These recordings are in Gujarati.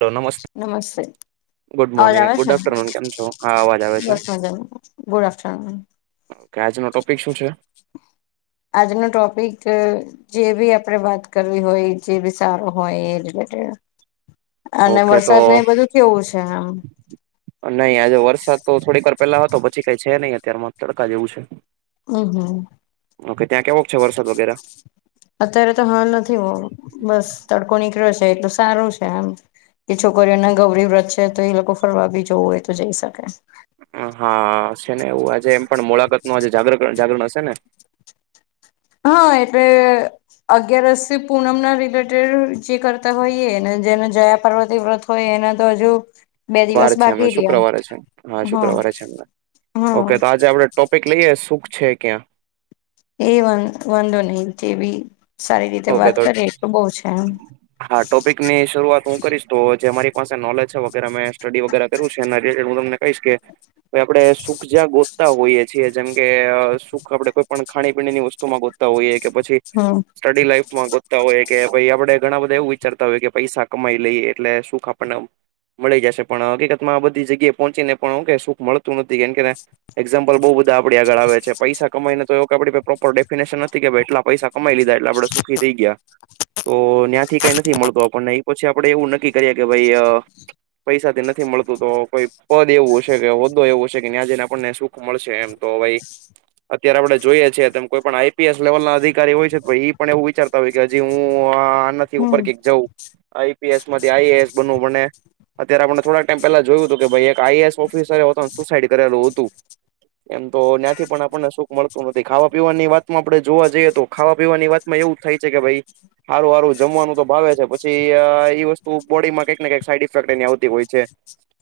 હલો નમસ્તે નમસ્તે. ગુડ અવાજ મોર્નિંગ આવે ગુડ છે? આફ્ટરનૂન કેમ છો હા અવાજ આવે છે બસ મજામાં. Good afternoon. [inaudible] કે આજનો ટોપિક શું છે? આજનો ટોપિક છે જે બી આપડે વાત કરવી હોય, જે બી સારો હોય એ રિલેટેડ. અને ઓકે તો વરસાદને એ બધું કેવું છે એમ? નહી આજે વરસાદ તો થોડીક વાર પેલા હતો પછી કઈ છે નહી અત્યારમાં તડકા જેવું છે. હમ હમ ઓકે ત્યાં કેવોક છે વરસાદ વગેરા? અત્યારે તો હાલ નથી બસ તડકો નીકળ્યો છે એ તો સારું છે એમ. કે છોકરીઓને ગૌરી વ્રત છે તો એ લોકો ફરવા બી જવું હોય તો જઈ શકે. હા છે ને એવું આજે એમ પણ મોળાકાતનું આજે જાગર જાગરણ હશે ને? હહ એટલે અગિયારસથી પૂનમના રિલેટેડ જે કરતા હોઈએ એ ને જેને જયાપાર્વતી વ્રત હોય એના તો હજુ બે દિવસ વાર છે એમને બાકી રહ્યા શુક્રવારે છે હા શુક્રવારે છે એમને. હા ઓકે તો આજે આપડે ટોપિક લઈએ સુખ છે ક્યાં. એ વાન વાંધો નહી તે ભી. ઓકે તો એમ હા ટોપિકની શરૂઆત હું કરીશ. તો જે મારી પાસે નોલેજ છે વગેરા મે સ્ટડી વગેરા કર્યું છે એના રિલેટેડ હું તમને કહીશ કે કે આપણે સુખ જ્યાં ગોતતા હોઈએ છીએ જેમ કે સુખ આપડે કોઈ પણ ખાણી પીણીની વસ્તુમાં ગોત તા હોઈએ કે પછી હમ સ્ટડી લાઈફ માં ગોતતા હોઈએ કે ભાઈ આપડે ઘણા બધા એવું વિચારતા હોય કે પૈસા કમાઈ લઈએ એટલે સુખ આપડને આમ મળી જશે. પણ હકીકતમાં આ બધી જગ્યાએ પહોંચીને પણ હું કેવાય સુખ મળતું નથી કેમ કે એક્ઝામપલ બહુ બધા આપણી આગળ આવે છે. પૈસા કમાઈને તો એવ આપડી પ્રોપર ડેફિનેશન નથી કે ભઈ એટલા પૈસા કમાઈ લીધા. એટલે આપણે સુખી થઈ ગયા. તો નયાથી કઈ નથી મળતો આપણને એ પછી આપડે એવું નક્કી કરીએ કે ભાઈ પૈસાથી નથી મળતું તો કોઈ પદ એવું હશે કે, હોદો એવો હશે કે ન્યાં જઈને આપણને સુખ ખ મળશે એમ તો ભાઈ અત્યારે આપડે જોઈએ છીએ તમ કોઈ પણ આઈપીએસ લેવલના અધિકારી હોય છે તો ઈ પણ એવું વિચારતા હોય કે હજી હું આનાથી હમ ઉપર કંઈક જઉં. આઈપીએસમાંથી આઈએસ બનવું મને અત્યારે આપણે થોડાક ટાઈમ પહેલા જોયું તું કે ભાઈ એક આઈએસ ઓફિસરે પોતાનું સુસાઈડ કરેલું હતું. એમ તો નયાથી પણ આપણને સુખ મળતું નથી. ખાવા પીવાની વાતમાં આપણેે જોવા જઈએ તો ખાવા પીવાની વાત માં એવું જ થાય છે કે ભઈ હારું હારું જમવાનું તો ભાવે છે પછી ઈ વસ્તુ બોડીમાં કંઈક ને કઈક સાઈડ ઇફેક્ટ એની આવતી હોય છે.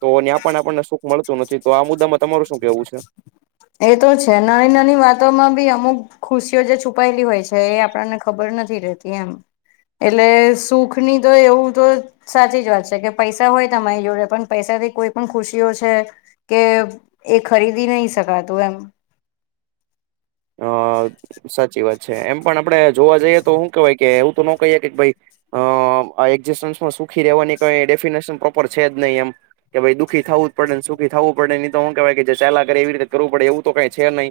તો ન્યા પણ આપણને સુખ મળતું નથી. તો આ મુદ્દામાં તમારું શું કેવું છે? એતો છે. નાની નાની વાતોમાં બી અમુક ખુશીઓ જે છુપાયેલી હોય છે એ આપણને ખબર નથી રહેત તી એમ. એટલે સુખની તો એવું તો સાચી જ વાત છે કે પૈસા હોય તમારી જોડે પણ પૈસાથી કોઈ પણ ખુશીઓ છે. કે એ ખરીદી નહી શકાતું એમ. અ સાચી વાત છે. એમ પણ આપડે જોવા જઈએ તો હું કેવાય કે એવું તો ન કહીએ કે ભાઈ અ આ એક્ઝિસ્ટન્સમાં સુખી રહેવાની કઈ ડેફિનેશન પ્રોપર છે જ નહી એમ. કે ભાઈ દુખી થવું જ પડેને સુખી થવું પડે ઇતો હું કેવાય ચાલ્યા કરે એવી રતે કરવું પડે એવ તો કઈ છે નહી,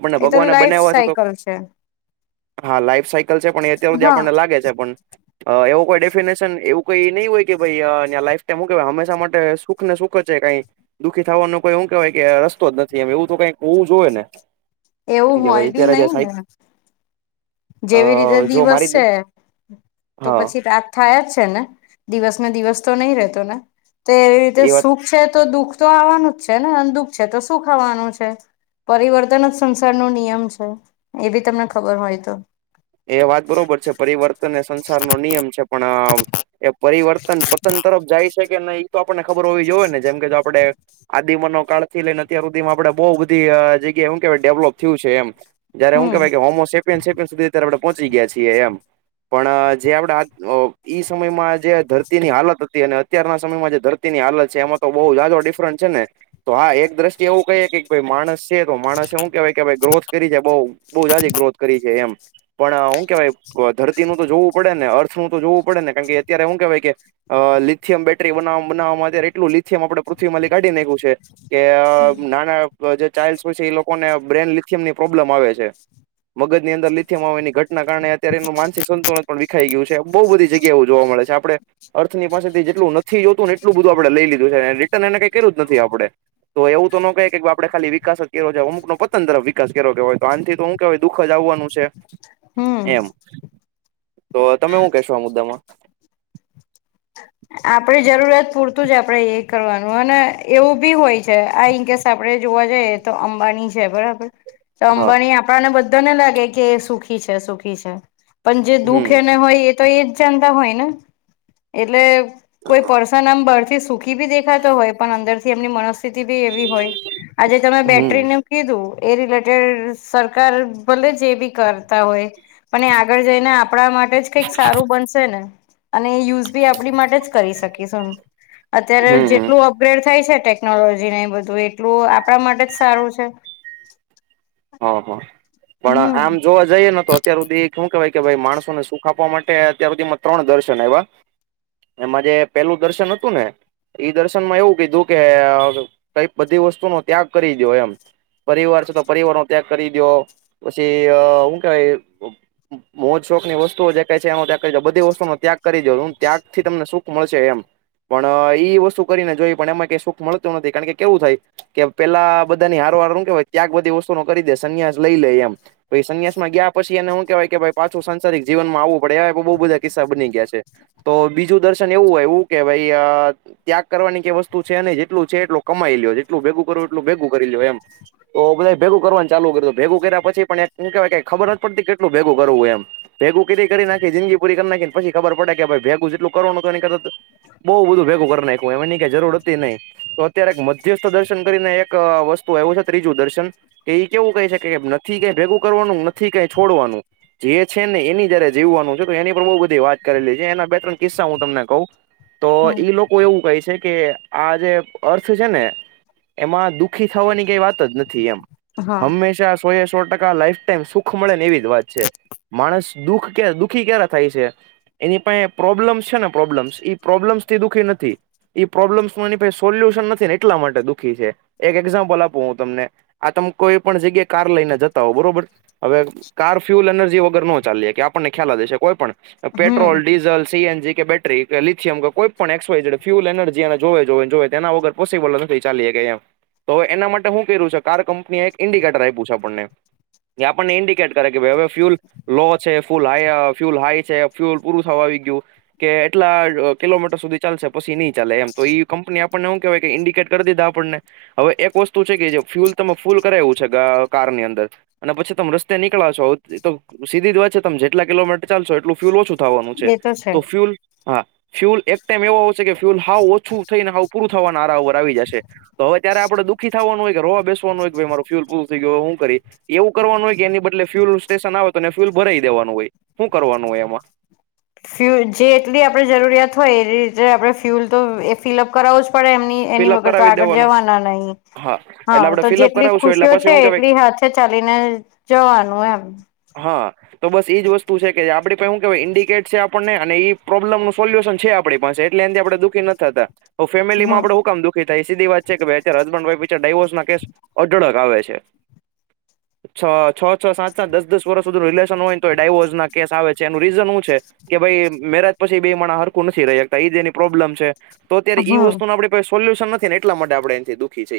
આપણને એ તો ભગવાને લાઈફ બનાવવા છો તો સાયકલ છે હા લાઈફ સાઈકલ છે પણ એ અત્યાર સુધી હા આપણને લાગે છે પણ અ એવું કોઈ ડેફિનેશન એવું કઈ નઈ હોય કે ભાઈ લાઈફ ટાઈમું કે હંમેશા માટે સુખ ને સુખ દુખ છે કઈ દુખી થવાનો કોઈ એ કવાય કે રસ્તો જ નથી એમ એવું તો કઈક હોવું જો હોય ને એવું એમ કે હોય ભાઈ બી અત્યારે જે નઈ ને સાઈ અ જેવી રીતે જો દિવસ મારી છે દ- તો હા પછી રાત થાય જ છે ને દિવસ ને દિવસ તો નહી રહેતો ને તો એવી રીતે એ વાત સુખ છે તો દુઃખ તો આવાનું જ છે ને દુઃખ છે તો શુંખ આવાનું છે પરિવર્તન જ સંસારનો છે એ બી તમને ખબર હોયતો એ વાત બરોબર છે પરિવર્તન એ સંસારનો નિયમ છે પણ એ પરિવર્તન પતન તરફ જાય છે કે નહી એ તો આપણને ખબર હોવી જોઈએ ને જેમ કે જો આપણે આદિમાંનવ કાળ થી લઈને અત્યાર સુધીમાં આપડે બહુ બધી જગ્યાએ એવું કેવાય ડેવલોપ થયું છે એમ જ્યારે હું હમ કેવાય કે હોમો ચેમ્પિયન, ચેમ્પિયન સુધી અત્યારે [unintelligible] આપડે પહોંચી ગયા છી એમ પણ જે આપડ ઈ સમયમાં જે ધરતીની હાલત હતી અને અત્યારના સમયમાં જે ધરતીની હાલત છે એમાં તો બહુ જાજો ડિફરન્ટ છે ને, તો હા એક દ્રષ્ટિ એવું કહી કે ભઈ માણસ છે તો માણસ એવું કેવાય કે ભાઈ ગ્રોથ કરી છેય બઉ બઉ જાઝી ગ્રોથ કરી છે એમ પણ હું કેવાય ધરતીનું તો જોવું પડે ને અર્થનું તો જોવું પડે ને કારણ કે અત્યારે હું કેવાય કે, અ લિથિયમ બેટરી બના બનાવામાં અત્યારે એટલું લિથિયમ આપણે પૃથ્વી માથી કાઢી નાખ્યું છે કે અ નાના જે ચાલ્ડસ હોય છે એ લોકોને બ્રેન લિથિયમની પ્રોબ્લેમ આવે છે મગજની અંદર માં હો એની ઘટના કારણે અત્યારે એમનું માનસિક સંતુલન પણ વિેખાઈ ગયું છે બહુ બધી જગ્યા એ જોવા મળે છે આપણે અર્થની પાસેથી જેટલું નથી જોતું ને એટલું બધું આપણે લઈ લીધું છે રિટર્ન એને કઈ કરું જ નથી આપણે તો એવું તો નો કહે કે આપડે ખાલી વિકાસ જ કર્યો છે હમુકનો પતન તરફ વિકાસ કર્યો કેવાય તો આથી તો હું કેવાય. દુખ જ આવવાનું છે. હમ એમ તો તમે હું કેશો આ મુદ્દામાં આપણે જરૂરિયાત પૂરતું જ આપણે એ કરવાનું અને એવું બી હોય છે આ ઇનકેસ આપણે જોવા જઈએ તો અંબાની છે બરાબર તો હા અંબાણી આપણાને બધાને લાગે કે સુખી છે સુખી છે. પણ જે દુખ હમ એને હોય એ તો એજ જાનતા હોય ને એટલે કોઈ પર્સન આમ બહારથી સુખી બી દેખાતો હોય પણ અંદરથી એમની મનસ્થિતિ બી એવી હોય આજે તમેરી હમ બેટરી ને કીધું એ રિલેટેડ સરકાર ભલે જે બી કરતા હોય પણ એ આગળ જઈને આપણા માટે જ કંઈક સારું બનશે ને અને એ યુઝ બી આપણી માટે જ કરી શકીશું. અત્યારે હમ હમ જેટલું અપગ્રેડ થાય છે ટે ટેકનોલોજી ને એ બધું એટલું આપણા માટે જ સારું છે. હ હા પણ આમ હમ જોવા જઈએ ને તો અત્યાર સુધી શું કેહેવાય કે ભાઇ માણસોને સુખ આપવા માટે અત્યાર સુધી માં ત્રણ દર્શન આઇવા એમાં જે પેલું દર્શન હતું ને ઈ દર્શન માં એવું કીધું કે કઈક બધી વસ્તુ નો ત્યાગ કરી દો એમ પરિવાર છે તો પરિવારનો ત્યાગ કરી દો પછી અ હું કેવાય મોજ શોકની વસ્તુઓ જે ક છે એનો ત્યાગ કરી દો બધી વસ્તુઓનો ત્યાગ કરી દો એમ ત્યાગથી તમને સુખ મળશે એમ પણ ઈ વસ્તુ કરીને જોઈ પણ એમાં કઈ સુખ મળતું નથી કારણ કે કેવું થાય કે પેલા બધાની હારોહાર હું કહેવાય ત્યાગ બધી વસ્તુનો કરી દે સંન્યાસ લઈ લે એમ પઈ સંન્યાસમાં ગયા પછી એને હું કેહેવાય કે ભાઇ પાછું સાંસારિક જીવનમાં આવવું પડે બઉ બધા કિસ્સા બની ગયા છે. તો બીજું દર્શન એવું હોય એવું ઉ કે ભાઈ આ ત્યાગ કરવાની કઈ વસ્તુ છે નય જેટલુ છે એટલુ કમાઈ લ્યો જેટલું ભેગું કરો એટલું ભેગું કરી લ્યો એમ તો બધાયે ભેગું કરવાનું ચાલુ કરયુ ભેગું કર્યાં પછી પણ એક હું કેવાય કાય ખબર નથી પડતી કેટલું ભેગું કરવું એમ ભેગું કરી કરી ને આખી જિંદગી પૂરી કરી નાખી પછી ખબર પડે કે ભાઈ ભેગું જેટલુ કરવાનું હતુ એની કરતા તો બૌ બધું ભેગું કરી નાયખું એની કાઈ જરૂર હતી નઈ તો અત્યારે એક મધ્યસ્થ દર્શન કરીને એક વસ્તુ આયવું છે ત્રીજું દર્શન કે ઈ કેવું કેય છે કે નથી કે ભેગું કરવાનું નથી કાઈ છોડવાનું જે છે ને એની જ હારે જીવવાનું છે તો એની પર બઉ બધી વાત કરેલી છે એના બે ત્રણ કિસ્સા હું તમને કઉ તો હમ ઈ લોકો એવું કય છે કે આ જે અર્થ છે ને એમાં દુઃખી થવાની કાઈ વાત જ નથી એમ હા હંમેશા સો એ સો ટકા લાઈફ ટાઈમ સુખ મળે ને એવી જ વાત છે માણસ દુખ કે દુખી ક્યારે થાય છે. એની પાહે પ્રોબ્લેમ્સ છે ને પ્રોબ્લેમ્સ ઈ પ્રોબ્લેમ્સ થી દુખી નથી ઈ પ્રોબ્લેમ્સનું એની પાહે સોલ્યુશન નથી ને એટલા માટે દુઃખી છે એક એક્ઝામ્પલ આપું હું તમને આ તમ કોઈ પણ જગ્યા કાર લઈને જતા હો બરોબર હવે કાર ફ્યુલ એનર્જી વગર નો ચાલી હકે આપણને ખ્યાલ જ હશે કોઈ પણ પેટ્રોલ હમ ડીઝલ સીએનજી કે બેટ રી કે લીથીયમ કે કોઈ પણ X Y Z fuel energy જોવે જોવે તેના વગર પોસિબલ નથી ચાલી હકે એમ તો હવે એના માટે હું કરયુ છે કાર કંપનીએ એક ઇન્ડિકેટર આપ્યું છે આપણને કે આપણને ઇન્ડિકેટ કરે કે ભાઈ હવે ફ્યુલ લો છે ફૂલ હાય અ ફ્યુલ હાય છે ફ્યુલ પૂરું થવા આવી ગયું કે એટલા અ કિલોમીટર સુધી ચાલશે પસી નય ચાલે એમ તો ઈ કંપની આપણને હું કેહેવાય કે ઇન્ડિકેટ કર દીધા આપણને હવે એક વસ્તુ છે કે જે ફ્યુલ તમે ફૂલ કરાવું છે આ કારની અંદર અને પછી તમે રસ્તે નીકળા છો તો સીધી જ વાત છે તમે જેટલા કિલોમીટર ચાલશો એટલુ ફ્યુલ ઓછું થવાનું છે તો ફ્યુલ હા ફ્યુલ એક ટાઈમ એવો આવશે કે ફ્યુલ હાવ ઓછું થઈને હાવ પૂરું જ થવા ના આરા ઉપર આવી જશે તો હવે ત્યારે આપણે દુઃખી થાવાનું હોય કે રોવા બેસ વાનુ હોય કે ભઈ મારું ફ્યુલ પૂરું થઈ ગયું હવે હું હુ કરી એવું કરવાનું હોય કે એની બદલે ફ્યુલ નુ સ્ટેશન આવે તો ન્યા ફ્યુલ ભરાઈ દેવાનું હોય. હુ કરવાનું હોય એમાં? ફ્યુલ જેટલી આપણે જરૂરિયાત હોય એ રીતે આપણે ફ્યુલ તો એ ફિલઅપ કરાવુ જ પડે એમની એની ફિલઅપ વગર તો કરાવી આગળ દેવાનું જવાના નહી હા એટલે તો આપડે ફિલઅપ જેટલી કરાવશું એટલે ખુશીઓ છે પછી હું કેવાય એટલી હાથે ચાલી ને જવાનું એમ હા તો બસ ઈજ વસ્તુ છે કે આપડી પાહે હુ કેવાય ઇન્ડિકેટ છે આપણને અને ઈ પ્રોબ્લમનું સોલ્યુશન છે. આપ પડી પાસે એટલે એનથી આપણે દુખી નથ થાતા હવે ફેમેલીમાં હમ આપાણે હું કામ દુઃખી થાય સીધી વાત છે કે અત્યારે હસબન્ડ વાઇફ વચ અત્યાર ડાયવોર્સ ના કેસ અઢળક આવે છે. છ, છ-છ, સાત-સાત, દસ-દસ વર્ષ સુધીનુ રિલેશન હોય ન તોય ડાયવોર્સના કેસ આવે છે. એનુ રીઝન હુ છે કે ભાઈ મેરજ પછી બે માણા હરખું નથી રહી હકતા ઈજ એની પ્રોબ્લેમ છે. તો અત્યારે ઈ વસ્તુ નુ હમ આપણી પાહે સોલ્યુશન નથી ને એટલા માટે આપણે એનથી દુખી છય.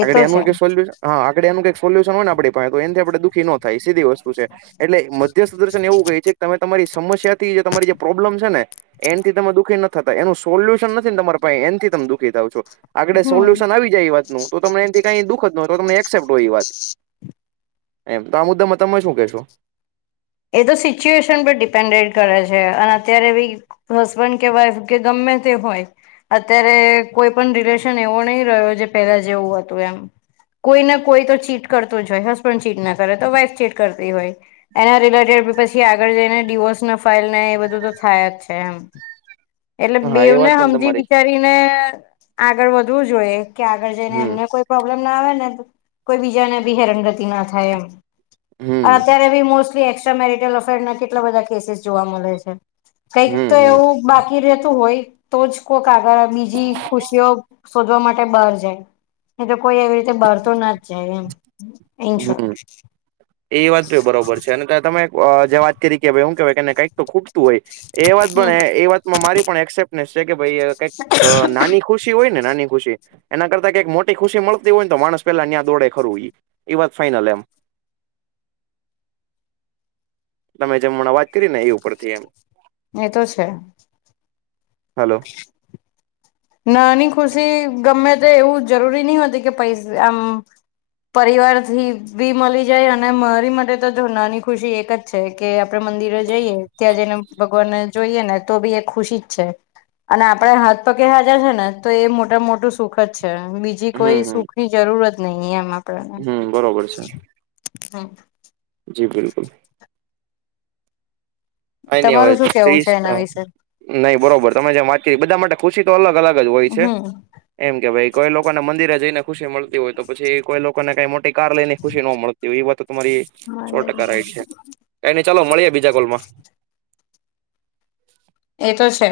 એ તો આગળી એનુંય છે કાંય સોલ્યુન હા આગળ એનું કાંઈક સોલ્યુશન હોયને આપડી પાહે તો એનથી આપડે દુખી નો થાય સીધી વસ્તુ છે એટલે મધ્યસ્થ દર્શન એવું કેય છે કે તમે તમારી સમસ્યાથી જે તમારી જે પ્રોબ્લેમ છે ને એનથી તમે દુઃખી નથ થતા એનું સોલ્યુશન નથી ને તમારા પાહે એનથી તમે દુખી થાવ છો આગડે હમ સોલ્યુશન આવી જાય એ વાતનું તો તમને એનથી કાઈ દુઃખ જ ન હોય તો તમને એકસેપ્ટ હોય ઇ વાત એમ. તો આ મુદ્દામાં તમે શું કેશો? એ તો સિચ્યુએશન પર ડિપેન્ડેડ કરે છે. અને અત્યારે બી હસબન્ડ કે વાઈફ કે ગમે તે હોય અત્યારે કોઈ પણ રિલેશન એવો નહી રહ્યો જે પેલા જેવું હતું એમ. કોઈ ના કોઈ તો ચીટ કરતો જ હોય હસબન્ડ ચીટ ના કરે તો વાઈફ ચીટ કરતી હોય. એના રિલેટેડ પછી આગળ જઈને ડીવોર્સના ફાઇલ ને એ બધું તો થાય જ છે એમ. એટલે હા એ બેવને વાત પણ હમજી તમારી વિચારીને આગળ વધવું જોએ. કે આગળ જઈને હમ એમને કોઈ પ્રોબ્લેમ ના આવે ને કોઈ બીજા ને બી હેરનગતિ ના થાય એમ. આ હમ અત્યારે બી મોસ્ટલી એસ્ટ્રામેરિટલ અફેરના કેટલા બધા કેસીસ જોવા મળે છે. કંઈક તો હમ હમ એવું બાકી રહેતું હોય તો જ કોક આગળ બીજી ખુશીઓ શોધવા માટે બહાર જાય નહી તો કોઈ એવી રીતે બહાર તો ના જ જાય એમ. ઇન શોર્ટ હમ્મ એ વાતય તો બરોબર છે અને તમે જે વાત કરી કે ભાઇ એ હુ કેવાય કે એને કંઈક તો ખૂટતું હોય એ વાત હમ. પણ એ વાતમાં મારી પણ એકસેપ્ટ [unintelligible] કે ભાઈ કંઈક નાની ખુશી હોય ને નાની ખુશી એના કરતા કંઈક મોટી ખુશી મળતી હોય ને તો માણસ પેલા ન્યાં દોડે ખરું ઈ. એ વાત ફાઈનલ એમ. તમે જેમ હમણાં વાત કયરી ને એ ઉપરથી એમ. એ તો છે. હલો. નાની ખુશી ગમે તે એવું જરૂરી નય હોતી કે પૈસ આમ. પરિવારથી બી મલી જાય અને મારી માટે તો જો નાની ખુશી એક જ છે કે આપે મંદિરે જ જઈએ ત્યાં જઈને ભગવાનને જોઈએ ને તો બી એ ખુશી જ છે અને આપણે હાથ પગ બેય હાજર છે ને તો એ મોટામ મોટું સુખ જ છે બીજી કોઈ સુખની જરૂરત નહી એમ આ હમ્મ. બરોબર છે. [inaudible] [inaudible] કાંઈ ની તમારું શું કેવું હવે છે એના વિશે [unintelligible] ના ઈ બરોબર. તમે જેમ વાત કયરી બધા માટે ખુશી તો અલગ અલગ જ હોય છે. હમ એમ કે ભાઈ કોઈ લોકોને મંદિરે જઈને ખુશી મલતી હોય તો પછી કોઈ લોકોને કંઈ મોટી કાર લઈનેય ખુશી નો મળતી હોય એ વાત તો તમારી સો ટકા રાઈટ છે. કાંઈ ની ચાલો મળીએ બીજા કોલમાં. એ તો છે.